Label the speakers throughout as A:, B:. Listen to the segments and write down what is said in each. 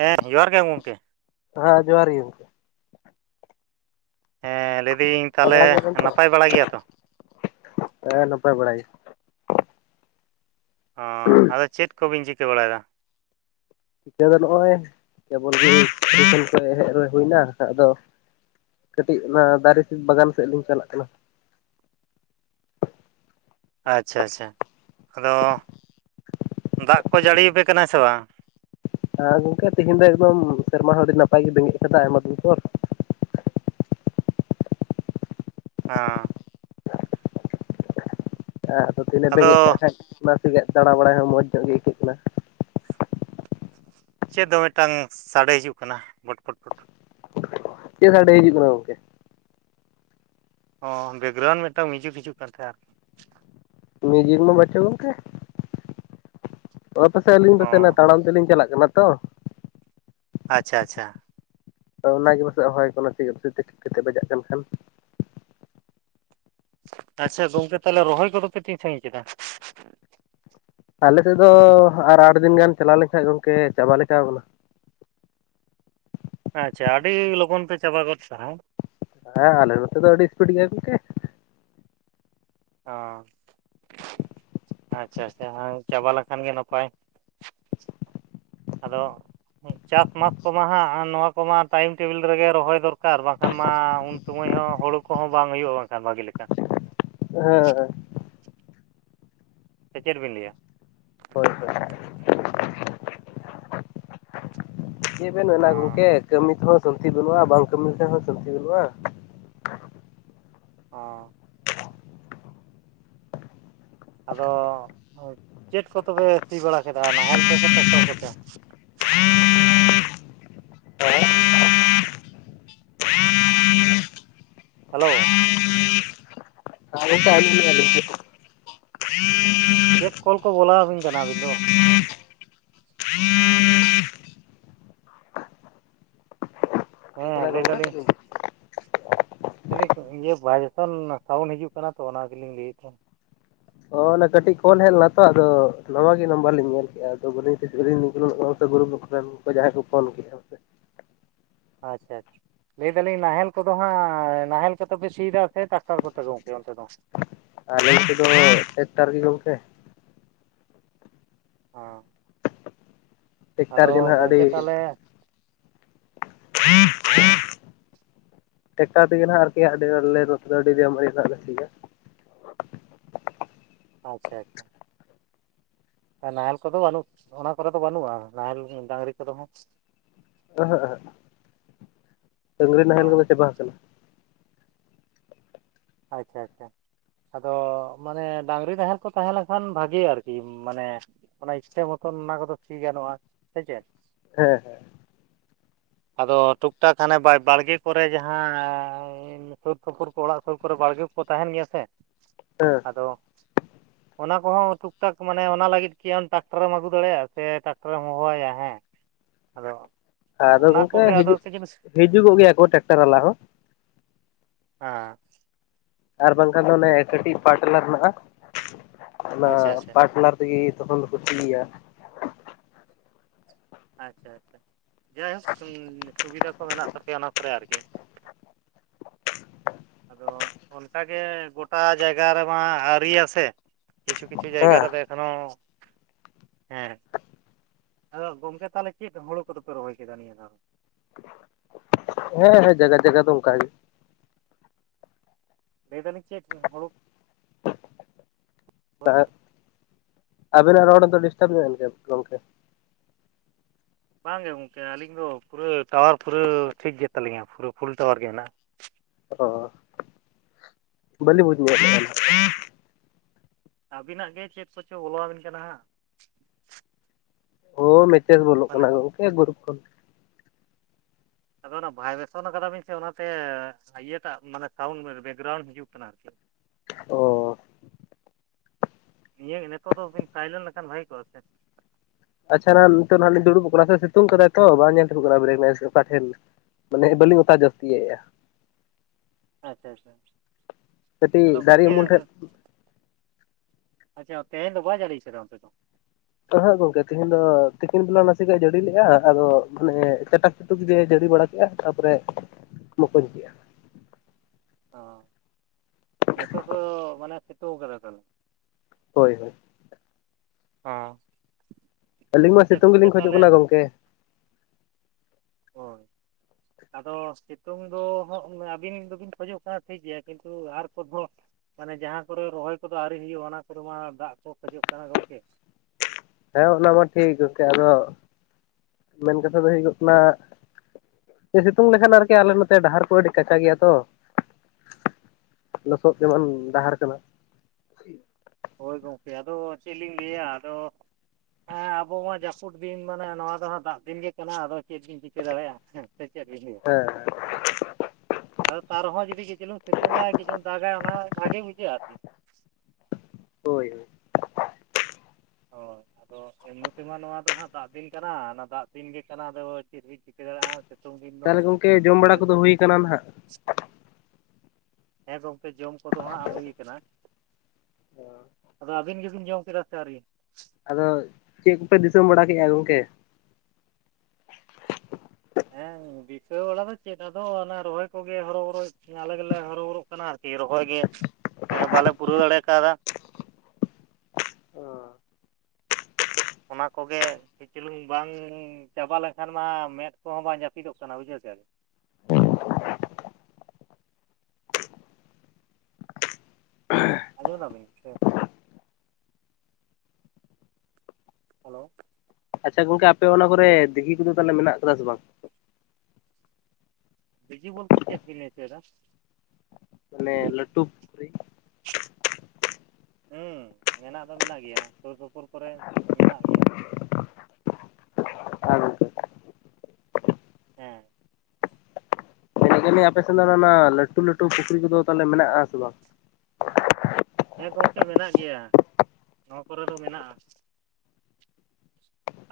A: ᱦᱮᱸ ᱡᱚᱦᱟᱨ ᱜᱮ ᱜᱚᱝᱠᱮ
B: ᱦᱮᱸ ᱡᱚᱦᱟᱨ ᱜᱮ
A: ᱦᱮᱸ ᱞᱟᱹᱭᱫᱤᱧᱼᱼ
B: ᱱᱟᱯᱟᱭ ᱵᱟᱲᱟ ᱜᱮᱭᱟ ᱵᱤᱱ ᱛᱚ ᱦᱮᱸ ᱱᱟᱯᱟᱭ ᱵᱟᱲᱟᱭ ᱜᱮ
A: ᱚ ᱟᱫᱚ ᱪᱮᱫ ᱠᱚᱵᱤᱱ ᱪᱤᱠᱟᱹ ᱵᱟᱲᱟᱭᱮᱫᱟ?
B: ᱪᱤᱠᱟᱹ ᱫᱚ ᱱᱚᱜᱼᱚᱭ ᱠᱮᱵᱚᱞ ᱜᱮ ᱥᱤᱛᱩᱝ ᱠᱷᱚᱡ ᱦᱮᱡ ᱦᱩᱭᱱᱟ᱾ ᱠᱟᱹᱴᱤᱡ ᱚᱱᱟ ᱫᱟᱨᱮ ᱵᱟᱜᱟᱱ ᱥᱮᱫ ᱞᱤᱧ ᱪᱟᱞᱟᱜ ᱠᱟᱱᱟ᱾
A: ᱟᱪᱪᱷᱟ ᱟᱪᱪᱷᱟ ᱟᱫᱚ ᱫᱟᱜ ᱠᱚ ᱡᱟᱹᱲᱤᱭᱟᱯᱮ ᱠᱟᱱᱟ ᱥᱮ ᱵᱟᱝ
B: ᱟᱨ ᱜᱚᱝᱠᱮ ᱛᱤᱦᱮᱧ ᱫᱚ ᱮᱠᱫᱚᱢ ᱥᱮᱨᱢᱟ ᱦᱚᱸ ᱟᱹᱰᱤ ᱱᱟᱯᱟᱭ ᱜᱮ ᱵᱮᱸᱜᱮᱫ ᱟᱠᱟᱫᱟ ᱟᱭᱢᱟ ᱫᱤᱱ ᱯᱚᱨ᱾
A: ᱦᱮᱸ
B: ᱫᱚ ᱛᱤᱦᱮᱧ
A: ᱟᱫᱚ
B: ᱵᱮᱸᱜᱮᱫ ᱠᱟᱜ ᱠᱷᱟᱡ ᱚᱱᱟ ᱛᱮᱜᱮ ᱫᱟᱬᱟ ᱵᱟᱲᱟᱭ ᱦᱚᱸ ᱢᱚᱡᱽ ᱧᱚᱜ ᱜᱮ ᱟᱹᱭᱠᱟᱹᱜ ᱠᱟᱱᱟ᱾
A: ᱪᱮᱫ ᱫᱚ ᱢᱤᱫᱴᱟᱝ ᱥᱟᱰᱮ ᱦᱤᱡᱩᱜ ᱠᱟᱱᱟ ᱵᱚᱴ ᱵᱚᱴ ᱯᱚᱴ?
B: ᱪᱮ ᱥᱟᱰᱮ ᱦᱤᱡᱩᱜ ᱠᱟᱱᱟ ᱜᱚᱝᱠᱮ?
A: ᱚ ᱵᱮᱠᱜᱨᱟᱣᱩᱱᱰ ᱢᱤᱫᱴᱟᱝ ᱢᱤᱭᱩᱡᱤᱠ ᱦᱤᱡᱩᱜ ᱠᱟᱱ ᱛᱟᱦᱮᱸᱫᱼᱟ
B: ᱢᱤᱭᱩᱡᱤᱠ ᱢᱟ ᱵᱟᱪᱚ ᱜᱚᱝᱠᱮ ᱚ ᱯᱟᱥᱮᱡ ᱟᱹᱞᱤᱧ ᱫᱚ
A: ᱚ
B: ᱛᱟᱲᱟᱢ ᱛᱮᱞᱤᱧ ᱪᱟᱞᱟᱜ ᱠᱟᱱᱟ ᱛᱚ᱾
A: ᱟᱪᱪᱷᱟ ᱟᱪᱪᱷᱟ
B: ᱛᱚ ᱚᱱᱟᱜᱮ ᱯᱟᱥᱮᱡ ᱦᱚᱭ ᱠᱚ ᱱᱟᱥᱮ ᱪᱮᱫ ᱛᱮ [unintelligible] ᱵᱟᱡᱟᱜ ᱠᱟᱱ ᱛᱟᱦᱮᱸᱱ
A: ᱟᱪᱪᱷᱟ ᱜᱚᱝᱠᱮ ᱛᱟᱦᱞᱮ ᱨᱚᱦᱚᱭ ᱠᱚᱫᱚ ᱯᱮ ᱛᱤᱱ ᱥᱟᱸᱜᱤᱧ ᱠᱮᱫᱟ?
B: ᱟᱞᱮ ᱥᱮᱫ ᱫᱚ ᱟᱨ ᱟᱴ ᱫᱤᱱ ᱜᱟᱱ ᱪᱟᱞᱟᱣ ᱞᱮᱱᱠᱷᱟᱡ ᱜᱚᱝᱠᱮ ᱪᱟᱵᱟ ᱞᱮᱠᱟ
A: ᱟᱪᱪᱷᱟ ᱟᱰᱤ ᱞᱚᱜᱚᱱ ᱯᱮ ᱪᱟᱵᱟ ᱜᱚᱫ ᱫᱟ ᱦᱟᱹᱜ
B: ᱦᱮᱸ ᱟᱞᱮ ᱱᱚᱛᱮ ᱫᱚ ᱟᱹᱰᱤ ᱥᱯᱤᱴ ᱜᱮᱭᱟ ᱜᱚᱝᱠᱮ
A: ᱚ ᱟᱪᱪᱷᱟ ᱟᱪᱪᱷᱟ ᱦᱳᱭ ᱪᱟᱵᱟ ᱞᱮᱠᱷᱟᱱ ᱜᱮ ᱱᱟᱯᱟᱭ ᱟᱫᱚ ᱪᱟᱥᱢᱟᱥ ᱠᱚᱢᱟ ᱦᱟᱸᱜ ᱱᱚᱣᱟ ᱠᱚᱢᱟ ᱴᱟᱭᱤᱢ ᱴᱮᱵᱤᱞ ᱨᱮᱜᱮ ᱨᱚᱦᱚᱭ ᱫᱚᱨᱠᱟᱨ ᱵᱟᱝᱠᱷᱟᱱ ᱢᱟᱩᱱ ᱥᱳᱢᱳᱭ ᱦᱚᱸ ᱦᱳᱲᱳ ᱠᱚᱦᱚᱸ ᱵᱟᱝ ᱦᱩᱭᱩᱜ-ᱟ ᱵᱟᱝᱠᱷᱟᱱ ᱵᱷᱟᱜᱤ ᱞᱮᱠᱟ
B: ᱦᱮᱸ
A: ᱥᱮ ᱪᱮᱫ ᱵᱤᱱ ᱞᱟᱹᱭᱟ?
B: ᱦᱳᱭ ᱦᱳᱭ ᱪᱮᱫ ᱵᱮᱱ ᱢᱮᱱᱟ
A: ᱦᱚᱸ
B: ᱜᱚᱝᱠᱮ ᱠᱟᱹᱢᱤ ᱛᱮ ᱦᱚᱸ ᱥᱟᱱᱛᱤ ᱵᱟᱹᱱᱩᱜ-ᱟ ᱵᱟᱢ ᱠᱟᱹᱢᱤ ᱛᱮ ᱦᱚᱸ ᱥᱟᱱᱛᱤ ᱵᱟᱹᱱᱩᱜ-ᱟ
A: ᱚ ᱟᱫᱚ ᱪᱮᱫ ᱠᱚ ᱛᱚᱵᱮ ᱥᱤ ᱵᱟᱲᱟ ᱠᱮᱫᱟ ᱱᱟᱦᱮᱞ ᱛᱮ ᱥᱮ ᱴᱟᱠᱴᱚᱨ ᱠᱚᱛᱮ? ᱦᱮᱞᱳ
B: [inaudible]
A: ᱪᱮᱫ ᱠᱚᱞ ᱠᱚ ᱵᱚᱞᱚ ᱟᱵᱤᱱ ᱠᱟᱱᱟ ᱟᱹᱵᱤᱱ ᱫᱚ ᱦᱮᱸ ᱞᱟᱹᱭ ᱫᱟᱞᱤᱧᱱᱱᱱᱱᱱᱱ ᱠᱷᱟᱛᱤ ᱤᱭᱟᱹ ᱵᱟᱭ ᱡᱚᱛᱚᱱ ᱥᱚᱨᱟᱵᱚᱱ ᱦᱤᱡᱩᱜ ᱠᱟᱱᱟ ᱛᱚ ᱚᱱᱟ ᱜᱮᱞᱤᱧ ᱞᱟᱹᱭᱮᱫ ᱛᱟᱦᱮᱸᱜ
B: ᱦᱚᱱᱟ ᱠᱟᱹᱴᱤᱡ ᱠᱚᱞ ᱦᱮᱡ ᱞᱟᱛᱟᱨ ᱟᱫᱚ ᱱᱟᱣᱟ ᱜᱮ ᱱᱟᱢᱵᱟᱨ ᱞᱤᱧ ᱧᱮᱞ ᱠᱮᱜᱼᱟ ᱟᱫᱚ ᱵᱟᱞᱤᱧ [unintelligible] [unintelligible] ᱥᱮ ᱜᱩᱨᱩᱢᱠᱮᱱ ᱡᱟᱦᱟᱸᱭ ᱠᱚ ᱯᱷᱳᱱ ᱠᱮᱜᱼᱟ ᱯᱟᱥᱮ
A: ᱟᱪᱪᱷᱟ ᱞᱟᱹᱭ ᱫᱟᱞᱤᱧ ᱱᱟᱦᱮᱞ ᱠᱚᱫᱚ ᱦᱟᱸᱜ ᱱᱟᱦᱮᱞ ᱠᱚᱛᱮ ᱯᱮ ᱥᱤᱭᱫᱟ ᱥᱮ ᱰᱟᱠᱴᱟᱨ ᱠᱚᱛᱮ ᱜᱚᱝᱠᱮ ᱚᱱᱛᱮ ᱫᱚ?
B: ᱟᱞᱮ ᱱᱚᱫᱮ ᱫᱚ ᱴᱮᱠᱴᱟᱨ ᱜᱮ ᱜᱚᱝᱠᱮ
A: ᱚ
B: ᱴᱮᱠᱴᱟᱨ
A: ᱟᱫᱚ
B: ᱜᱮ ᱱᱟᱦᱟᱜ ᱟᱹᱰᱤ
A: ᱜᱚᱝᱠᱮ ᱛᱟᱦᱚᱞᱮ ᱦᱚᱸ
B: ᱴᱮᱠᱴᱟᱨ ᱛᱮᱜᱮ ᱱᱟᱦᱟᱜ ᱟᱨᱠᱤ ᱟᱹᱰᱤ ᱜᱟᱱ ᱞᱮ ᱱᱚᱛᱮ ᱫᱚᱟᱰᱤ ᱞᱮ ᱥᱤᱭᱟ
A: ᱟᱪᱪᱷᱟ ᱟᱪᱪᱷᱟ ᱟᱨ ᱱᱟᱦᱮᱞ ᱠᱚᱫᱚ ᱵᱟᱹᱱᱩᱜ ᱚᱱᱟ ᱠᱚᱨᱮ ᱫᱚ ᱵᱟᱹᱱᱩᱜᱼᱟ ᱱᱟᱦᱮᱞ ᱰᱟᱝᱨᱤ ᱠᱚᱫᱚ ᱦᱚᱸ
B: ᱟᱸᱦᱟᱜ ᱟᱸᱦᱟᱜ ᱰᱟᱹᱝᱨᱤ ᱱᱟᱦᱮᱞ ᱠᱚᱫᱚ
A: ᱚ
B: ᱪᱟᱵᱟ ᱦᱟᱠᱟᱱᱟ
A: ᱟᱪᱪᱷᱟ ᱟᱪᱪᱷᱟ ᱟᱫᱚ ᱢᱟᱱᱮ ᱰᱟᱝᱨᱤ ᱱᱟᱦᱮᱞ ᱠᱚ ᱛᱟᱦᱮᱸ ᱞᱮᱱᱠᱷᱟᱱ ᱵᱷᱟᱜᱮ ᱟᱨᱠᱤ ᱢᱟᱱᱮ ᱢᱟᱱᱮ ᱤᱪᱷᱟᱹ ᱢᱚᱛᱚᱱ ᱚᱱᱟ ᱠᱚᱫᱚ ᱥᱤ ᱜᱟᱱᱚᱜᱼᱟ ᱥᱮ ᱪᱮᱫ?
B: ᱦᱮᱸ ᱦᱮᱸ
A: ᱟᱫᱚ ᱴᱩᱠᱴᱟᱠ ᱦᱟᱱᱮ ᱵᱟᱭ ᱵᱟᱲᱜᱮ ᱠᱚᱨᱮ ᱡᱟᱦᱟᱸᱻ ᱥᱩᱨ ᱥᱩᱯᱩᱨ ᱠᱚ ᱚᱲᱟᱜ ᱥᱩᱨ ᱠᱚᱨᱮ ᱵᱟᱲᱜᱮ ᱠᱚ ᱛᱟᱦᱮᱱ ᱜᱮᱭᱟ ᱥᱮ
B: ᱦᱮᱸ
A: ᱟᱫᱚ ᱚᱱᱟ ᱠᱚᱦᱚᱸ ᱴᱩᱠ ᱴᱟᱠ ᱢᱟᱱᱮ ᱚᱱᱟ ᱞᱟᱹᱜᱤᱫ ᱠᱤ ᱟᱢ ᱴᱨᱟᱠᱴᱟᱨᱮᱢ ᱟᱹᱜᱩ ᱫᱟᱲᱮᱭᱟᱜᱼᱟ ᱥᱮ ᱴᱨᱟᱠᱴᱟᱨᱮᱢ ᱦᱚᱦᱚᱣᱟᱭᱟ ᱦᱮᱸ ᱟᱫᱚ
B: ᱟᱫᱚ
A: ᱚᱱᱟ
B: ᱜᱚᱝᱠᱮ
A: ᱠᱚᱜᱮ ᱟᱫᱚ
B: ᱦᱤᱡᱩᱜ
A: ᱪᱮᱫ ᱡᱤᱱᱤᱥ
B: ᱦᱤᱡᱩᱜᱚᱜ ᱜᱮᱭᱟ ᱠᱚ ᱴᱨᱟᱠᱴᱟᱨ ᱵᱟᱞᱟ ᱦᱚᱸ
A: ᱟ
B: ᱟᱨ ᱵᱟᱝᱠᱷᱟᱱ ᱫᱚ ᱚᱱᱮ ᱠᱟᱹᱴᱤᱡ ᱯᱟᱴᱤᱞᱟᱨ ᱢᱮᱱᱟᱜᱼᱟ ᱚᱱᱟ
A: ᱟᱪᱪᱷᱟ ᱟᱪᱪᱷᱟ
B: ᱯᱟᱴᱤᱞᱟᱨ ᱛᱮᱜᱮ ᱛᱚᱠᱷᱚᱱ ᱫᱚᱠᱚ ᱥᱤᱭᱟ
A: ᱟᱪᱪᱷᱟ ᱟᱪᱪᱷᱟ ᱡᱟᱭᱦᱳᱠ ᱥᱩᱵᱤᱫᱷᱟ ᱠᱚ ᱢᱮᱱᱟᱜ ᱛᱟᱯᱮᱭᱟ ᱚᱱᱟ ᱠᱚᱨᱮ ᱟᱨᱠᱤ ᱟᱫᱚ ᱚᱱᱠᱟ ᱜᱮ ᱜᱚᱴᱟ ᱡᱟᱭᱜᱟ ᱨᱮᱢᱟ ᱟᱹᱣᱨᱤᱭᱟ ᱥᱮ ᱠᱤᱪᱷᱩ ᱠᱤᱪᱷᱩᱼᱼ ᱠᱤᱪᱷᱩ ᱡᱟᱭᱜᱟ
B: ᱦᱮᱸ
A: ᱨᱮᱫᱚ ᱮᱠᱷᱚᱱᱚ ᱦᱮᱸᱼᱼ ᱟᱫᱚ ᱜᱚᱝᱠᱮ ᱛᱟᱦᱚᱞᱮ ᱪᱮᱫ ᱦᱩᱲᱩ ᱠᱚᱫᱚᱯᱮ ᱨᱚᱦᱚᱭ ᱠᱮᱫᱟ ᱱᱤᱭᱟᱹ ᱫᱷᱟᱣᱼᱼ
B: ᱦᱮᱸ ᱦᱮᱸ ᱡᱟᱜᱟ ᱡᱟᱜᱟ ᱫᱚ ᱚᱱᱠᱟ ᱜᱮ ᱾
A: ᱞᱟᱹᱭᱫᱟᱞᱤᱧ ᱪᱮᱫ ᱦᱩᱲᱩᱼᱼ ᱨᱚᱦᱚᱭ
B: ᱱᱟᱜᱼᱟᱭ
A: ᱠᱮᱫᱟ
B: ᱟᱵᱮ ᱱᱟᱜ ᱨᱚᱲ ᱫᱚ ᱰᱤᱥᱴᱟᱵ ᱧᱚᱜ ᱮᱱ ᱜᱮᱭᱟ ᱜᱚᱝᱠᱮ ᱾
A: ᱵᱟᱝ ᱜᱮ ᱜᱚᱝᱠᱮ ᱟᱹᱞᱤᱧ ᱫᱚ ᱯᱩᱨᱟᱹ ᱴᱟᱣᱟᱨ ᱯᱩᱨᱟᱹ ᱴᱷᱤᱠ ᱜᱮ ᱛᱟᱞᱤᱧᱟ ᱯᱩᱨᱟᱹ ᱯᱷᱩᱞ ᱴᱟᱣᱟᱨ ᱜᱮ ᱦᱮᱱᱟᱜᱼᱟ ᱾
B: ᱚ ᱵᱟᱞᱤᱧ ᱵᱩᱡᱽ ᱧᱚᱜ ᱞᱮᱫᱟ ᱢᱮᱱᱛᱮᱼᱼ
A: ᱟᱹᱵᱤᱱᱟᱜ ᱜᱮ ᱪᱮᱫ ᱠᱚᱪᱚ ᱵᱚᱞᱚᱣᱟᱵᱤᱱ ᱠᱟᱱᱟ ᱦᱟᱸᱜ ᱾
B: ᱚ ᱢᱮᱴᱮᱱ ᱵᱚᱞᱚᱜ
A: ᱢᱟᱱᱮ
B: ᱠᱟᱱᱟ ᱜᱚᱝᱠᱮ ᱜᱩᱨᱩᱯ ᱠᱷᱚᱱ ᱾
A: ᱟᱫᱚ ᱚᱱᱟ ᱵᱷᱟᱭᱵᱮᱥᱚᱱ ᱠᱟᱫᱟ ᱵᱤᱱ ᱥᱮ ᱚᱱᱟᱛᱮ ᱤᱭᱟᱹᱴᱟᱜ ᱢᱟᱱᱮ ᱥᱟᱣᱩᱱᱰ ᱵᱮᱠᱜᱨᱟᱣᱩᱱᱰ ᱦᱤᱡᱩᱜ ᱠᱟᱱᱟ ᱟᱨᱠᱤ ᱾
B: ᱚ
A: ᱤᱭᱟᱹ ᱱᱤᱛᱚᱜ ᱫᱚᱵᱤᱱ ᱥᱷᱟᱭᱞᱮᱱ ᱞᱮᱠᱷᱟᱱ ᱵᱷᱟᱹᱜᱤ ᱠᱚᱜᱼᱟ ᱥᱮ ᱾
B: ᱟᱪᱪᱷᱟ ᱱᱟᱜ ᱱᱤᱛᱚᱜ ᱱᱟᱜ ᱞᱤ ᱫᱩᱲᱩᱵ ᱠᱟᱱᱟ ᱥᱮ ᱥᱤᱛᱩᱝ ᱠᱟᱫᱟᱭ ᱛᱚ ᱵᱟᱝ ᱧᱮᱞ ᱴᱷᱤᱠᱟᱹᱜ ᱠᱟᱱᱟ ᱵᱨᱮᱠᱱᱟᱭ ᱚᱠᱟ ᱴᱷᱮᱱ ᱾ ᱢᱟᱱᱮ ᱵᱟᱹᱞᱤᱧ ᱚᱛᱟ ᱡᱟᱹᱥ ᱤᱭᱟᱹᱭᱮᱜᱼᱟ ᱾
A: ᱟᱪᱪᱷᱟ ᱟᱪᱪᱷᱟ, ᱟᱫᱚ
B: ᱠᱟᱹᱴᱤᱡ ᱫᱟᱨᱮ
A: ᱜᱚᱝᱠᱮᱼᱼ
B: ᱩᱢᱩᱞ ᱴᱷᱮᱱ
A: ᱟᱪᱪᱷᱟ ᱛᱮᱦᱮ ᱫᱚ ᱵᱟᱭ ᱡᱟᱹᱲᱤ ᱟᱠᱟᱫᱟ ᱚᱱᱛᱮ ᱫᱚ?
B: ᱚᱦᱚᱠ ᱜᱚᱝᱠᱮ, ᱛᱤᱦᱤᱧ ᱫᱚ ᱛᱤᱠᱤᱱ ᱠᱷᱚᱱᱟᱜ ᱱᱟᱥᱮᱭᱟᱭ ᱡᱟᱹᱲᱤ ᱞᱮᱜᱼᱟ ᱟᱫᱚ ᱢᱟᱱᱮ ᱪᱟᱴᱟᱠ ᱾ [inaudible] ᱡᱟᱹᱲᱤ ᱵᱟᱲᱟ ᱠᱮᱫᱮᱜᱼᱟ ᱛᱟᱯᱚᱨᱮ ᱢᱚᱠᱚᱧ ᱠᱮᱫᱼᱟ ᱾
A: ᱚ ᱱᱤᱛᱚᱜ ᱫᱚ ᱢᱟᱱᱮ ᱥᱮᱛᱩᱜ ᱠᱟᱫᱟ ᱛᱟᱦᱚᱞᱮ ᱾
B: ᱦᱳᱭ ᱦᱳᱭ ᱾
A: ᱦᱚᱸ
B: ᱟᱹᱞᱤᱧ ᱢᱟ
A: ᱥᱮ
B: ᱥᱤᱛᱩᱝ
A: ᱜᱚᱝᱠᱮ
B: ᱜᱮᱞᱤᱧ ᱠᱷᱚᱡᱚᱜ
A: ᱛᱟᱦᱚᱞᱮ
B: ᱠᱟᱱᱟ ᱜᱚᱢᱠᱮ ᱾
A: ᱦᱚᱭ ᱾ ᱟᱫᱚ ᱥᱤᱛᱩᱝ ᱫᱚ ᱦᱟᱜ ᱟᱹᱵᱤᱱ ᱫᱚᱵᱤᱱ ᱠᱷᱚᱡᱚᱜ ᱠᱟᱱᱟ ᱴᱷᱤᱠ ᱜᱮᱭᱟ ᱠᱤᱱᱛᱩ ᱟᱨ ᱯᱚᱫᱽᱼᱼ ᱢᱟᱱᱮ ᱡᱟᱦᱟᱸ ᱠᱚᱨᱮ ᱨᱚᱦᱚᱭ ᱠᱚ ᱫᱚ ᱟᱹᱣᱨᱤ ᱦᱩᱸᱭᱩᱜᱼᱟ, ᱚᱱᱟ ᱠᱚᱨᱮ ᱢᱟ ᱫᱟᱜ ᱠᱚ ᱠᱷᱚᱡᱚᱜ ᱠᱟᱱᱟ ᱜᱚᱝᱠᱮ ᱾
B: ᱦᱮᱸ ᱚᱱᱟ ᱢᱟ ᱴᱷᱤᱠ ᱜᱚᱢᱠᱮ ᱟᱫᱚ, ᱢᱮᱱ ᱠᱟᱛᱷᱟ ᱫᱚ ᱦᱩᱭᱩᱜᱚᱜ ᱠᱟᱱᱟᱼᱼ ᱥᱤᱛᱩᱝ ᱞᱮᱠᱷᱟᱱ ᱟᱨᱠᱤ ᱟᱞᱮ ᱱᱚᱛᱮ ᱰᱟᱦᱟᱨ ᱠᱚ ᱟᱹᱰᱤ ᱠᱟᱪᱟ ᱜᱮᱭᱟ ᱛᱚ ᱾ ᱞᱚᱥᱚᱫ ᱡᱮᱢᱚᱱ ᱰᱟᱦᱟᱨ ᱠᱟᱱᱟ ᱾
A: ᱦᱚᱭ ᱜᱚᱝᱠᱮ ᱟᱫᱚ ᱪᱮᱫ ᱞᱤᱧ ᱞᱟᱹᱭᱟ ᱟᱫᱚᱼᱼ ᱦᱮᱸ ᱟᱵᱚ ᱢᱟ ᱡᱟᱹᱯᱩᱫ ᱫᱤᱱ ᱢᱟᱱᱮ ᱱᱚᱣᱟ ᱫᱚ ᱦᱟᱜ ᱫᱟᱜ ᱫᱤᱱ ᱜᱮ ᱠᱟᱱᱟ ᱟᱫᱚ ᱪᱮᱫ ᱵᱤᱱ ᱪᱤᱠᱟᱹ ᱫᱟᱲᱮᱭᱟᱜᱼᱟ ᱦᱮᱸ ᱾ ᱥᱮ ᱪᱮᱫ ᱵᱤᱱ ᱞᱟᱹᱭᱟ ᱾
B: ᱦᱮᱸ ᱾
A: ᱟᱫᱚ ᱛᱟᱨᱮᱦᱚᱸ ᱡᱩᱫᱤ ᱠᱤᱪᱨᱩᱢ ᱥᱤᱛᱩᱝ ᱟᱭ ᱠᱤᱪᱨᱩᱢ ᱫᱟᱜᱟ ᱚᱱᱟ ᱵᱷᱟᱜᱮ ᱵᱩᱡᱷᱟᱹᱜᱼᱟ ᱟᱨᱠᱤ ᱾
B: ᱦᱳᱭ ᱦᱳᱭ ᱾
A: ᱚ ᱟᱫᱚᱼᱼ ᱮᱢᱱᱤ ᱛᱮ ᱢᱟ ᱱᱚᱣᱟ ᱫᱚ ᱦᱟᱜ ᱫᱟᱜ ᱫᱤᱱ ᱠᱟᱱᱟ ᱚᱱᱟ ᱫᱟᱜ ᱫᱤᱱ ᱜᱮ ᱠᱟᱱᱟ ᱟᱫᱚ ᱪᱮᱫ ᱵᱤᱧ ᱪᱤᱠᱟᱹ ᱫᱟᱲᱮᱭᱟᱜᱼᱟ ᱾
B: ᱛᱟᱦᱚᱞᱮ ᱜᱚᱝᱠᱮ ᱡᱚᱢ ᱵᱟᱲᱟ ᱠᱚ ᱫᱚ ᱦᱩᱭ ᱟᱠᱟᱱᱟ ᱱᱟᱜ?
A: ᱦᱮᱸ ᱜᱚᱝᱠᱮ ᱡᱚᱢ ᱠᱚ ᱫᱚ ᱦᱟᱸᱜ ᱦᱩᱭ ᱠᱟᱱᱟ ᱾ ᱟᱫᱚ ᱟᱹᱵᱤᱱ ᱜᱮᱵᱤᱱ ᱡᱚᱢ ᱠᱮᱫᱟ ᱥᱮ ᱟᱶᱨᱤ?
B: ᱟᱫᱚ ᱪᱮᱫ ᱠᱚᱯᱮ ᱫᱤᱥᱚᱢ ᱵᱟᱲᱟ ᱠᱮᱫᱼᱟ ᱜᱚᱝᱠᱮ?
A: ᱦᱮᱸ ᱫᱤᱥᱟᱹ ᱵᱟᱲᱟ ᱫᱚ ᱪᱮᱫ ᱟᱫᱚ ᱚᱱᱟ ᱨᱚᱦᱚᱭ ᱠᱚᱜᱮ ᱦᱚᱨᱚ ᱵᱚᱨᱚᱜ ᱾ ᱟᱞᱮ ᱜᱮᱞᱮ ᱦᱚᱨᱚ ᱵᱚᱨᱚᱜ ᱠᱟᱱᱟ ᱟᱨᱠᱤ, ᱨᱚᱦᱚᱭ ᱜᱮ ᱵᱟᱞᱮ ᱯᱩᱨᱟᱹᱣ ᱫᱟᱲᱮ ᱠᱟᱣᱫᱟ ᱾
B: ᱚ
A: ᱚᱱᱟ ᱠᱚᱜᱮᱼᱼ ᱠᱟᱹᱪᱩᱞᱩᱝ ᱵᱟᱝ ᱪᱟᱵᱟ ᱠᱟᱹᱡ ᱠᱟᱹᱡ ᱪᱩᱞᱩᱜ ᱵᱟᱝ ᱪᱟᱵᱟ ᱞᱮᱱᱠᱷᱟᱱ ᱢᱟ ᱢᱮᱫ ᱠᱚᱦᱚᱸ ᱵᱟᱝ ᱡᱟᱹᱯᱤᱫᱚᱜ ᱠᱟᱱᱟ ᱵᱩᱡᱷᱟᱹᱣ ᱥᱮ ᱾ ᱟᱸᱡᱚᱢ ᱫᱟᱵᱤᱱ ᱥᱮ? ᱦᱮᱞᱳ᱾
B: ᱟᱪᱪᱷᱟ ᱜᱚᱝᱠᱮ, ᱟᱯᱮ ᱚᱱᱟ ᱠᱚᱨᱮ ᱫᱤᱜᱷᱤ ᱠᱚᱫᱚ ᱛᱟᱞᱦᱮ ᱢᱮᱱᱟᱜ ᱠᱟᱫᱟ ᱥᱮ ᱵᱟᱝ?
A: ᱫᱤᱜᱷᱤ ᱵᱚᱞᱛᱮ ᱪᱮᱫ ᱵᱤᱱ ᱞᱟᱹᱭ ᱦᱚᱪᱚᱭ ᱫᱟ?
B: ᱦᱮᱸ ᱞᱟᱹᱴᱩ ᱯᱩᱠᱷᱨᱤ
A: ᱦᱩᱸ, ᱢᱮᱱᱟᱜ ᱫᱚ ᱢᱮᱱᱟᱜ ᱜᱮᱭᱟ ᱥᱩᱨ-ᱥᱩᱯᱩᱨ ᱠᱚᱨᱮ ᱢᱮᱱᱟᱜ ᱜᱮᱭᱟ᱾
B: ᱟᱨ ᱜᱚᱝᱠᱮ
A: ᱦᱮᱸ᱾
B: ᱢᱮᱱᱫᱟᱹᱧ ᱟᱯᱮᱥᱮᱱᱟᱜ ᱫᱚ ᱚᱱᱟ ᱞᱟᱹᱴᱩ ᱞᱟᱹᱴᱩ ᱯᱩᱠᱷᱨᱤ ᱠᱚᱫᱚ ᱛᱟᱦᱞᱮ ᱢᱮᱱᱟᱜ-ᱟ ᱥᱮ ᱵᱟᱝ?
A: ᱦᱮᱸ ᱜᱚᱝᱠᱮ ᱢᱮᱱᱟᱜ ᱜᱮᱭᱟ, ᱱᱚᱣᱟ ᱠᱚᱨᱮ ᱫᱚ ᱢᱮᱱᱟᱜ-ᱟ᱾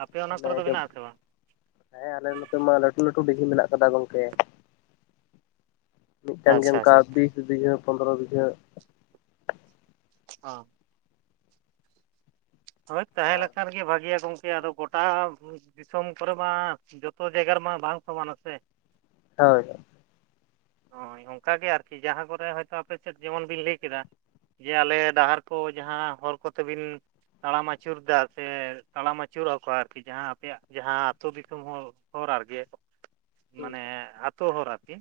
A: ᱟᱯᱮ ᱚᱱᱟ
B: ᱚᱱᱮ
A: ᱠᱚᱨᱮ ᱫᱚ
B: ᱡᱮ
A: ᱢᱮᱱᱟᱜ-ᱟ ᱥᱮ ᱵᱟᱝ?
B: ᱦᱮᱸ ᱟᱞᱮ ᱱᱚᱛᱮ ᱢᱟ ᱞᱟᱹᱴᱩ ᱞᱟᱹᱴᱩ ᱫᱤᱜᱷᱤ ᱢᱮᱱᱟᱜ ᱠᱟᱫᱟ ᱜᱚᱝᱠᱮ᱾ ᱢᱤᱫᱴᱟᱝ ᱜᱮ
A: ᱟᱪᱪᱷᱟ
B: ᱚᱱᱠᱟ
A: ᱟᱪᱪᱷᱟ
B: ᱵᱤᱥ ᱵᱤᱜᱷᱟᱹ, ᱯᱚᱱᱫᱽᱨᱚ ᱵᱤᱜᱷᱟᱹ᱾
A: ᱦᱚᱸ᱾ ᱛᱚᱵᱮ [unintelligible]
B: ᱟᱨ
A: ᱞᱮᱠᱷᱟ ᱨᱮᱜᱮ ᱵᱷᱟᱹᱜᱤᱭᱟ ᱜᱚᱢᱠᱮ ᱟᱫᱚ ᱜᱚᱴᱟ᱾ ᱫᱤᱥᱚᱢ ᱠᱚᱨᱮ ᱢᱟ ᱡᱚᱛᱚ ᱡᱟᱭᱜᱟ ᱨᱮᱢᱟ ᱵᱟᱝ ᱥᱚᱢᱟᱱᱟ ᱥᱮ᱾
B: ᱦᱳᱭ᱾
A: ᱦᱳᱭ ᱚᱱᱠᱟᱜᱮ ᱟᱨᱠᱤ ᱡᱟᱦᱟᱸ ᱠᱚᱨᱮ ᱦᱚᱭᱛᱳ ᱟᱯᱮ ᱥᱮᱫ ᱡᱮᱢᱚᱱ ᱵᱤᱱ ᱞᱟᱹᱭ ᱠᱮᱫᱟ᱾ ᱡᱮ ᱟᱞᱮ ᱰᱟᱦᱟᱨ ᱠᱚ ᱡᱟᱦᱟᱸ ᱦᱚᱨ ᱠᱚᱛᱮᱵᱤᱱ᱾ ᱛᱟᱲᱟᱢ ᱟᱹᱪᱩᱨᱮᱫᱟ ᱥᱮ ᱛᱟᱲᱟᱢ ᱟᱹᱪᱩᱨᱚᱜ-ᱟ ᱠᱚ ᱟᱨᱠᱤ ᱡᱟᱦᱟᱸ ᱟᱯᱮᱭᱟᱜ ᱡᱟᱦᱟᱸ ᱟᱛᱳ ᱫᱤᱥᱚᱢ ᱦᱚᱲ᱾ ᱦᱚᱨ ᱟᱨᱠᱮ
B: ᱦᱩᱸ
A: ᱢᱟᱱᱮ ᱟᱛᱳ ᱦᱚᱨ ᱟᱨᱠᱤ᱾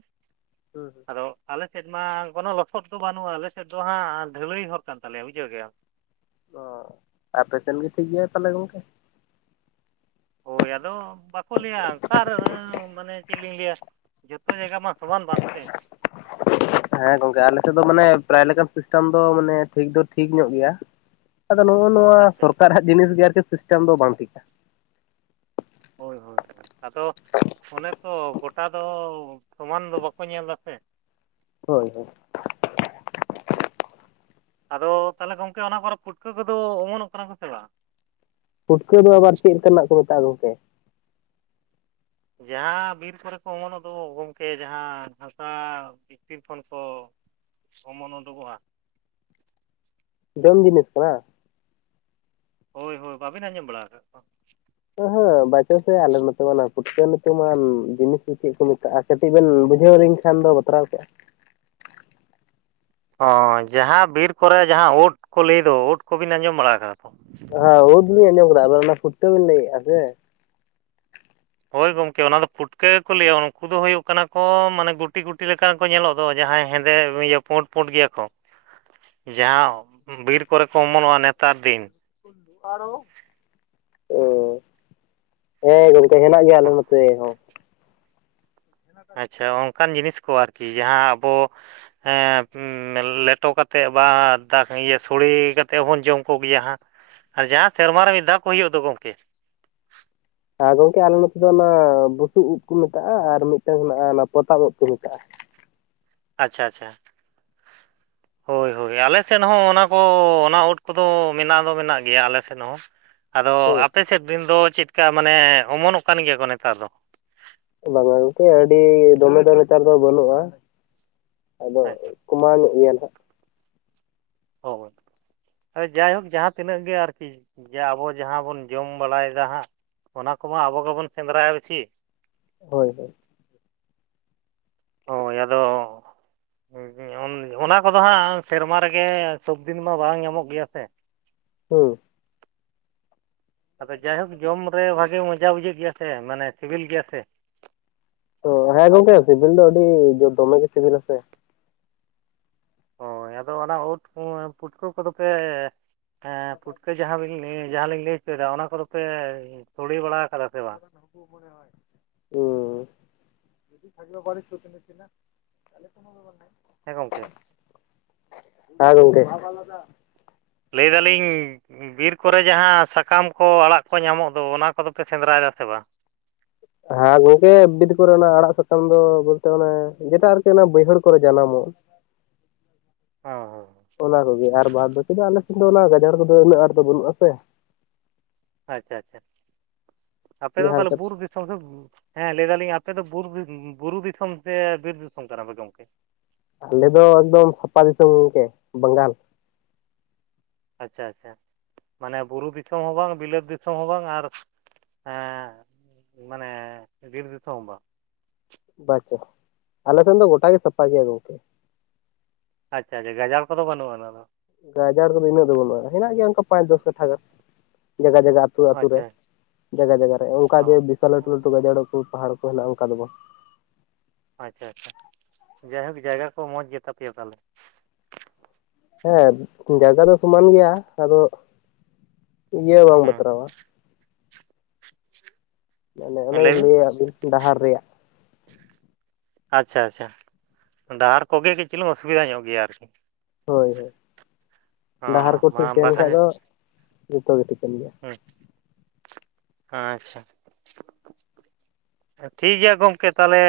B: ᱦᱩᱸ ᱦᱩᱸ
A: ᱟᱫᱚ ᱟᱞᱮ ᱥᱮᱫ ᱢᱟ ᱠᱳᱱᱳ ᱞᱚᱥᱚᱫ ᱫᱚ ᱵᱟᱹᱱᱩᱜ-ᱟ, ᱟᱞᱮ ᱥᱮᱫ ᱫᱚ ᱦᱟᱸᱜ ᱰᱷᱟᱹᱞᱟᱹᱭ ᱦᱚᱨ ᱠᱟᱱ ᱛᱟᱞᱮᱭᱟ ᱵᱩᱡᱷᱟᱹᱣ ᱡᱮᱭᱟᱢ᱾
B: ᱚᱻ ᱟᱯᱮ ᱥᱮᱱ ᱜᱮ ᱴᱷᱤᱠ ᱜᱮᱭᱟ ᱛᱟᱞᱦᱮ ᱜᱚᱝᱠᱮ᱾
A: ᱦᱳᱭ ᱟᱫᱚ ᱵᱟᱠᱚ ᱞᱟᱹᱭᱟ ᱚᱠᱟᱨᱮ ᱢᱟᱱᱮ ᱪᱮᱫ ᱞᱤᱧ ᱞᱟᱹᱭᱟ ᱡᱚᱛᱚ ᱡᱟᱭᱜᱟ ᱢᱟ ᱥᱚᱢᱟᱱ ᱵᱟᱝ ᱥᱮ?
B: ᱦᱮᱸ ᱜᱚᱝᱠᱮ ᱟᱞᱮ ᱥᱮᱫ ᱫᱚ ᱢᱟᱱᱮ ᱯᱨᱟᱭ ᱞᱮᱠᱟᱱ ᱥᱤᱥᱴᱮᱢ ᱫᱚ ᱢᱟᱱᱮ ᱴᱷᱤᱠ ᱫᱚ ᱴᱷᱤᱠ ᱧᱚᱜ ᱜᱮᱭᱟ᱾ ᱟᱫᱚ ᱱᱚᱜ-ᱚ ᱱᱚᱣᱟ
A: ᱟᱪᱪᱷᱟ
B: ᱥᱚᱨᱠᱟᱨᱟᱜ ᱡᱤᱱᱤᱥ ᱜᱮ ᱟᱨᱠᱤ ᱥᱤᱥᱴᱮᱢ ᱫᱚ ᱵᱟᱝ ᱴᱷᱤᱠᱟ᱾
A: ᱦᱳᱭ ᱦᱳᱭ ᱦᱳᱭ, ᱟᱫᱚ ᱚᱱᱮ ᱛᱚ ᱜᱚᱴᱟ ᱫᱚ ᱥᱚᱢᱟᱱ ᱫᱚ ᱵᱟᱠᱚ ᱧᱮᱞᱫᱟᱥᱮ᱾
B: ᱦᱳᱭ ᱦᱳᱭ᱾
A: ᱟᱫᱚ ᱛᱟᱞᱦᱮ ᱜᱚᱝᱠᱮ ᱚᱱᱟ ᱠᱚᱨᱮ ᱯᱩᱴᱠᱟᱹ ᱠᱚᱫᱚ ᱚᱢᱚᱱᱚᱜ ᱠᱟᱱᱟ ᱠᱚ ᱥᱮ ᱵᱟᱝ?
B: ᱯᱩᱴᱠᱟᱹ ᱫᱚ ᱟᱵᱟᱨ ᱪᱮᱜ ᱞᱮᱠᱟᱱᱟᱜ ᱠᱚ ᱢᱮᱛᱟᱜ-ᱟ ᱜᱚᱝᱠᱮ?
A: ᱡᱟᱦᱟᱸ ᱵᱤᱨ ᱠᱚᱨᱮ ᱠᱚ ᱚᱢᱚᱱᱚᱜ ᱫᱚ ᱜᱚᱝᱠᱮ ᱡᱟᱦᱟᱸ ᱦᱟᱥᱟ ᱵᱷᱤᱛᱤᱨ ᱠᱷᱚᱱ ᱠᱚ ᱚᱢᱚᱱ ᱩᱰᱩᱝᱚᱜ-ᱟ᱾
B: ᱡᱚᱢ ᱡᱤᱱᱤᱥ ᱠᱟᱱᱟ?
A: ᱦᱳᱭ ᱦᱳᱭ, ᱵᱟᱵᱤᱱ ᱟᱸᱡᱚᱢ ᱵᱟᱲᱟ ᱠᱟᱜ ᱠᱚᱣᱟ? [inaudible]
B: ᱦᱮᱸ ᱵᱟᱪᱚ ᱥᱮ ᱟᱞᱮ ᱱᱚᱛᱮ ᱢᱟ ᱚᱱᱟ ᱯᱩᱴᱠᱟᱹ ᱧᱩᱛᱩᱢᱟᱱ ᱡᱤᱱᱤᱥ ᱫᱚ ᱪᱮᱜ ᱠᱚ ᱢᱮᱛᱟᱜᱼᱴ-ᱟ ᱠᱟᱹᱴᱤᱡ ᱵᱮᱱ ᱵᱩᱡᱷᱟᱹᱣ ᱟᱞᱤᱧ ᱠᱷᱟᱱ ᱫᱚ ᱵᱟᱛᱨᱟᱣ ᱠᱚᱜ-ᱟ᱾
A: ᱚ, ᱡᱟᱦᱟᱸ ᱵᱤᱨ ᱠᱚᱨᱮ ᱡᱟᱦᱟᱸ ᱳᱫ ᱠᱚ ᱞᱟᱹᱭ ᱫᱚ ᱳᱫ ᱠᱚᱵᱤᱱ ᱟᱸᱡᱚᱢ ᱵᱟᱲᱟ ᱠᱟᱫᱟ ᱛᱚ?
B: ᱦᱟᱸ, ᱩᱫ ᱫᱚᱞᱤᱧ ᱟᱸᱡᱚᱢ ᱠᱟᱫᱟ, ᱟᱵᱟᱨ ᱚᱱᱟ ᱯᱷᱩᱴᱠᱟᱹ ᱵᱤᱱ ᱞᱟᱹᱭᱮᱜ-ᱟ ᱥᱮ᱾
A: ᱦᱳᱭ ᱜᱚᱝᱠᱮ ᱚᱱᱟ ᱫᱚ ᱯᱩᱴᱠᱟᱹ ᱜᱮᱠᱚ ᱞᱟᱹᱭᱟ ᱩᱱᱠᱩ ᱫᱚ ᱦᱩᱭᱩᱜ ᱠᱟᱱᱟ ᱠᱚ ᱢᱟᱱᱮ ᱜᱩᱴᱤ ᱜᱩᱴᱤ ᱞᱮᱠᱟ ᱠᱚ ᱧᱮᱞᱚᱜ ᱫᱚ ᱡᱟᱦᱟᱸᱭ ᱦᱮᱸᱫᱮ ᱤᱭᱟᱹ ᱯᱩᱸᱰ ᱯᱩᱸᱰ ᱜᱮᱭᱟ ᱠᱚ᱾ ᱡᱟᱸᱦᱟ ᱵᱤᱨ ᱠᱚᱨᱮ ᱠᱚ ᱚᱢᱚᱱᱚᱜ-ᱟ ᱱᱮᱛᱟᱨ ᱫᱤᱱ᱾
B: ᱩᱞᱞᱩ ᱟᱲᱳ, ᱩᱸ᱾ ᱦᱮᱸ ᱜᱚᱝᱠᱮ ᱦᱮᱱᱟᱜ ᱜᱮᱭᱟ ᱟᱞᱮ ᱱᱚᱛᱮ ᱦᱚᱸ᱾
A: ᱟᱪᱪᱷᱟ ᱚᱝᱠᱟᱱ ᱡᱤᱱᱤᱥ ᱠᱚ ᱟᱨᱠᱤ ᱡᱟᱦᱟᱸ ᱟᱵᱚ ᱦᱮᱸ ᱩᱸ ᱞᱮᱴᱚ ᱠᱟᱛᱮ ᱵᱟ ᱫᱟ ᱤᱭᱟᱹ ᱥᱚᱲᱮ ᱠᱟᱛᱮ ᱦᱚᱸᱵᱚᱱ ᱡᱚᱢ ᱠᱚᱜᱮᱭᱟ ᱦᱟᱸ᱾ ᱟᱨ ᱡᱟᱦᱟᱸ ᱥᱮᱨᱢᱟ ᱨᱮ ᱢᱤᱫ ᱫᱷᱟᱣ ᱠᱚ ᱦᱩᱭᱩᱜ ᱫᱚ ᱜᱚᱝᱠᱮ᱾
B: ᱟᱨ ᱜᱚᱝᱠᱮ ᱟᱞᱮ ᱱᱚᱛᱮ ᱫᱚ ᱚᱱᱟ ᱵᱩᱥᱩᱵ ᱩᱫ ᱠᱚ ᱢᱮᱛᱟᱜ-ᱟ ᱟᱨ ᱢᱤᱫᱴᱟᱝ ᱦᱮᱱᱟᱜ-ᱟ ᱚᱱᱟ ᱯᱚᱛᱟᱢ ᱩᱫ ᱠᱚ ᱢᱮᱛᱟᱜ-ᱟ᱾
A: ᱟᱪᱪᱷᱟ ᱟᱪᱪᱷᱟ᱾ ᱦᱳᱭ ᱦᱳᱭ, ᱟᱞᱮ ᱥᱮᱱ ᱦᱚᱸ ᱚᱱᱟ ᱠᱚ ᱚᱱᱟ ᱩᱫ ᱠᱚᱫᱚ ᱢᱮᱱᱟᱜ ᱫᱚ ᱢᱮᱱᱟᱜ ᱜᱮᱭᱟ ᱟᱞᱮ ᱥᱮᱱ ᱦᱚᱸ᱾ ᱟᱫᱚ
B: ᱦᱮᱸ
A: ᱟᱯᱮ ᱥᱮᱫ ᱢᱮᱱᱫᱚ ᱪᱮᱫᱠᱟ ᱢᱟᱱᱮ ᱚᱢᱚᱱᱚᱜ ᱠᱟᱱ ᱜᱮᱭᱟ ᱠᱚ ᱱᱮᱛᱟᱨ ᱫᱚ?
B: ᱚᱱᱟ ᱫᱚ ᱜᱚᱝᱠᱮ ᱟᱹᱰᱤ ᱫᱚᱢᱮ ᱫᱚ ᱱᱮᱛᱟᱨ ᱫᱚ ᱵᱟᱹᱱᱩᱜ-ᱟ ᱟᱫᱚ
A: ᱦᱮᱸᱥᱮ
B: ᱠᱚᱢᱟᱟᱣ ᱧᱚᱜ ᱜᱤᱭᱟ ᱱᱟᱦᱟᱜ᱾
A: ᱦᱳᱭ᱾ ᱦᱮᱸ, ᱡᱟᱭᱦᱳᱠ ᱡᱟᱦᱟᱸ ᱛᱤᱱᱟᱹᱜ ᱜᱮ ᱟᱨᱠᱤ ᱡᱮ ᱟᱵᱚ ᱡᱟᱦᱟᱸ ᱵᱚᱱ ᱡᱚᱢ ᱵᱟᱲᱟᱭ ᱫᱟ ᱦᱟᱸᱜ᱾ ᱚᱱᱟ ᱠᱚᱢᱟ ᱟᱵᱚ ᱜᱮᱵᱚᱱ ᱥᱮᱸᱫᱽᱨᱟᱭᱟ ᱵᱤᱪᱷᱤ᱾
B: ᱦᱳᱭ ᱦᱳᱭ᱾
A: ᱦᱳᱭ᱾ ᱟᱫᱚ ᱦᱳᱭ ᱦᱳᱭ ᱩᱱ ᱚᱱᱟ ᱠᱚᱫᱚ ᱦᱟᱸᱜ ᱥᱮᱨᱢᱟ ᱨᱮᱜᱮ ᱥᱚᱵᱫᱤᱱ ᱢᱟ ᱵᱟᱝ ᱧᱟᱢᱚᱜ ᱜᱮᱭᱟ ᱥᱮ᱾
B: ᱦᱩᱸ᱾
A: ᱟᱫᱚ ᱡᱟᱭᱦᱳᱠ ᱡᱚᱢ ᱨᱮ ᱵᱷᱟᱜᱮ ᱢᱚᱡᱟ ᱵᱩᱡᱷᱟᱹᱜ ᱜᱮᱭᱟ ᱥᱮ, ᱢᱟᱱᱮ ᱥᱤᱵᱤᱞ ᱜᱮᱭᱟ ᱥᱮ᱾
B: ᱚᱸ ᱦᱮᱸ ᱜᱚᱝᱠᱮ ᱥᱤᱵᱤᱞ ᱫᱚ ᱟᱹᱰᱤ ᱫᱚᱢᱮ ᱜᱮ ᱥᱤᱵᱤᱞᱟ ᱥᱮ᱾
A: ᱦᱳᱭ, ᱟᱫᱚ ᱚᱱᱟ ᱩᱴ ᱩᱸ ᱯᱩᱴᱠᱟᱹ ᱠᱚᱫᱚ ᱯᱮ ᱦᱮᱸ ᱯᱩᱴᱠᱟᱹ ᱡᱟᱸᱦᱟ ᱩᱞᱤᱧ ᱞᱟᱹᱭ ᱠᱮᱫᱟ ᱡᱟᱸᱦᱟ ᱞᱤᱧ ᱞᱟᱹᱭ ᱪᱩᱭᱫᱟ ᱚᱱᱟ ᱠᱚᱫᱚ ᱯᱮ ᱥᱚᱲᱮ ᱵᱟᱲᱟᱣ ᱠᱟᱫᱟ ᱥᱮ ᱵᱟᱝ?
B: [unintelligible] ᱩᱸ [unintelligible] ᱛᱟᱦᱞᱮ ᱠᱳᱱᱳ ᱜᱮ ᱵᱟᱝ ᱦᱮᱡ ᱠᱚᱜ-ᱟ᱾
A: ᱦᱮᱸ ᱜᱚᱝᱠᱮ᱾
B: ᱦᱮᱸ ᱜᱚᱝᱠᱮ᱾
A: ᱞᱟᱹᱭᱫᱟᱞᱤᱧ ᱵᱤᱨ ᱠᱚᱨᱮ ᱡᱟᱦᱟᱸ ᱥᱟᱠᱟᱢ ᱠᱚ ᱟᱲᱟᱜ ᱠᱚ ᱧᱟᱢᱚᱜ ᱫᱚ ᱚᱱᱟ ᱠᱚᱫᱚ ᱯᱮ ᱥᱮᱸᱫᱽᱨᱟᱭ ᱫᱟ ᱥᱮ ᱵᱟᱝ?
B: ᱦᱟᱸ ᱜᱚᱝᱠᱮ ᱵᱤᱫ ᱠᱚᱨᱮ ᱱᱟᱜ ᱟᱲᱟᱜ ᱥᱟᱠᱟᱢ ᱫᱚ ᱵᱚᱞᱛᱮ ᱡᱮᱴᱟ ᱟᱨᱠᱤ ᱚᱱᱟ ᱵᱟᱹᱭᱦᱟᱹᱲ ᱠᱚᱨᱮ ᱡᱟᱱᱟᱢᱚᱜ᱾
A: [inaudible] ᱦᱚᱸ
B: ᱚᱱᱟ ᱠᱚᱜᱮ ᱟᱨ ᱵᱟᱫ ᱵᱟᱹᱠᱤ ᱫᱚ ᱟᱞᱮ ᱥᱮᱱ ᱫᱚ ᱚᱱᱟ ᱜᱟᱡᱟᱲ ᱠᱚᱫᱚ ᱩᱱᱟᱹᱜ ᱟᱸᱴ ᱫᱚ ᱵᱟᱹᱱᱩᱜᱼᱴ-ᱟ ᱥᱮ᱾
A: ᱟᱪᱪᱷᱟ ᱟᱪᱪᱷᱟ, ᱟᱯᱮ ᱫᱚ
B: ᱡᱟᱦᱟᱸ
A: ᱛᱟᱦᱞᱮ
B: ᱞᱮᱠᱟ
A: ᱵᱩᱨ ᱫᱤ ᱫᱤᱥᱚᱢ ᱠᱷᱚᱱ, ᱦᱮᱸ ᱞᱟᱹᱭ ᱫᱟᱞᱤᱧ ᱟᱯᱮ ᱫᱚ ᱵᱩᱨ ᱩᱸ ᱵᱩᱨᱩ ᱫᱤᱥᱚᱢ ᱥᱮ ᱵᱤᱨ ᱫᱤᱥᱚᱢ ᱠᱟᱱᱟ ᱯᱮ ᱜᱚᱝᱠᱮ?
B: ᱟᱞᱮ ᱫᱚ ᱮᱠᱫᱚᱢ ᱥᱟᱯᱟ ᱫᱤᱥᱚᱢ ᱜᱚᱝᱠᱮ, ᱵᱟᱝᱜᱟᱞ᱾
A: ᱟᱪᱪᱷᱟ ᱟᱪᱪᱷᱟ᱾ ᱢᱟᱱᱮ ᱵᱩᱨᱩ ᱫᱤᱥᱚᱢ ᱦᱚᱸ ᱵᱟᱝ ᱵᱤᱞᱟᱹᱛ ᱫᱤᱥᱚᱢ ᱦᱚᱸ ᱵᱟᱝ ᱟᱨ ᱮᱸᱻ ᱢᱟᱱᱮ ᱵᱤᱨ ᱫᱤᱥᱚᱢ ᱦᱚᱸ ᱵᱟᱝ᱾
B: ᱵᱟᱪᱚ, ᱟᱞᱮ ᱥᱮᱱ ᱫᱚ ᱜᱚᱴᱟ ᱜᱮ ᱥᱟᱯᱟ ᱜᱮᱭᱟ ᱜᱚᱝᱠᱮ᱾
A: ᱟᱪᱪᱷᱟ ᱟᱪᱪᱷᱟ ᱜᱟᱡᱟᱲ ᱠᱚᱫᱚ ᱵᱟᱱᱩᱜ-ᱟᱱ ᱟᱫᱚ?
B: ᱜᱟᱡᱟᱲ ᱠᱚᱫᱚ ᱩᱱᱟᱹᱜ ᱫᱚ ᱵᱟᱹᱱᱩᱜ-ᱟ, ᱦᱮᱱᱟᱜ ᱜᱮᱭᱟ ᱚᱝᱠᱟ ᱯᱟᱸᱪ ᱫᱚᱥ ᱠᱟᱴᱷᱟ ᱜᱟᱱ ᱡᱟᱜᱟ ᱡᱟᱜᱟ᱾ ᱟᱛᱩ ᱟᱛᱩ ᱨᱮ,
A: ᱟᱪᱪᱷᱟ
B: ᱡᱟᱜᱟ ᱡᱟᱜᱟ ᱨᱮ ᱚᱝᱠᱟ
A: ᱚ
B: ᱡᱮ ᱵᱤᱥᱟᱞ ᱞᱟᱹᱴᱩ ᱞᱟᱹᱴᱩ ᱜᱟᱡᱟᱲ ᱠᱚ ᱯᱟᱦᱟᱲ ᱠᱚ ᱦᱮᱱᱟᱜ-ᱟ ᱚᱝᱠᱟ ᱫᱚ ᱵᱟᱝ᱾
A: ᱟᱪᱪᱷᱟ ᱟᱪᱪᱷᱟ, ᱡᱟᱭᱦᱳᱠ ᱡᱟᱭᱜᱟ ᱠᱚ ᱢᱚᱸᱡᱽ ᱜᱮᱛᱟᱯᱮᱭᱟ ᱛᱟᱦᱞᱮ?
B: ᱦᱮᱸ ᱡᱟᱭᱜᱟ ᱫᱚ ᱥᱚᱢᱟᱱ ᱜᱮᱭᱟ ᱟᱫᱚ ᱤᱭᱟᱹ ᱵᱟᱝ ᱵᱟᱛᱨᱟᱣᱟ᱾
A: [inaudible]
B: ᱚᱱᱮ ᱚᱱᱟ.
A: ᱦᱩᱸ
B: ᱧ
A: ᱞᱟᱹᱭ ᱵᱤᱱ
B: ᱞᱟᱹᱭᱟᱜ ᱵᱤᱱ ᱰᱟᱦᱟᱨ ᱨᱮᱭᱟᱜ᱾
A: ᱟᱪᱪᱷᱟ ᱟᱪᱪᱷᱟ, ᱰᱟᱦᱟᱨ ᱠᱚᱜᱮ ᱠᱟᱺᱪ ᱪᱩᱞᱩᱝ ᱚᱥᱵᱤᱫᱟ ᱧᱚᱜ ᱜᱮᱭᱟ ᱟᱨᱠᱤ᱾
B: ᱦᱳᱭ ᱦᱳᱭ,
A: ᱚ
B: ᱰᱟᱦᱟᱨ ᱠᱚ ᱴᱷᱤᱠ
A: ᱢᱟ
B: ᱛᱟᱸᱦᱮᱱ
A: ᱵᱟᱠᱷᱟᱱ
B: ᱠᱷᱟᱡ ᱫᱚ ᱡᱷᱚᱛᱚ ᱜᱮ ᱴᱷᱤᱠᱟ. ᱱ ᱜᱮᱭᱟ᱾
A: ᱦᱩᱸ ᱟᱪᱪᱷᱟ ᱾ ᱴᱷᱤᱠ ᱜᱮᱭᱟ ᱜᱚᱝᱠᱮ ᱛᱟᱞᱦᱮᱼᱼ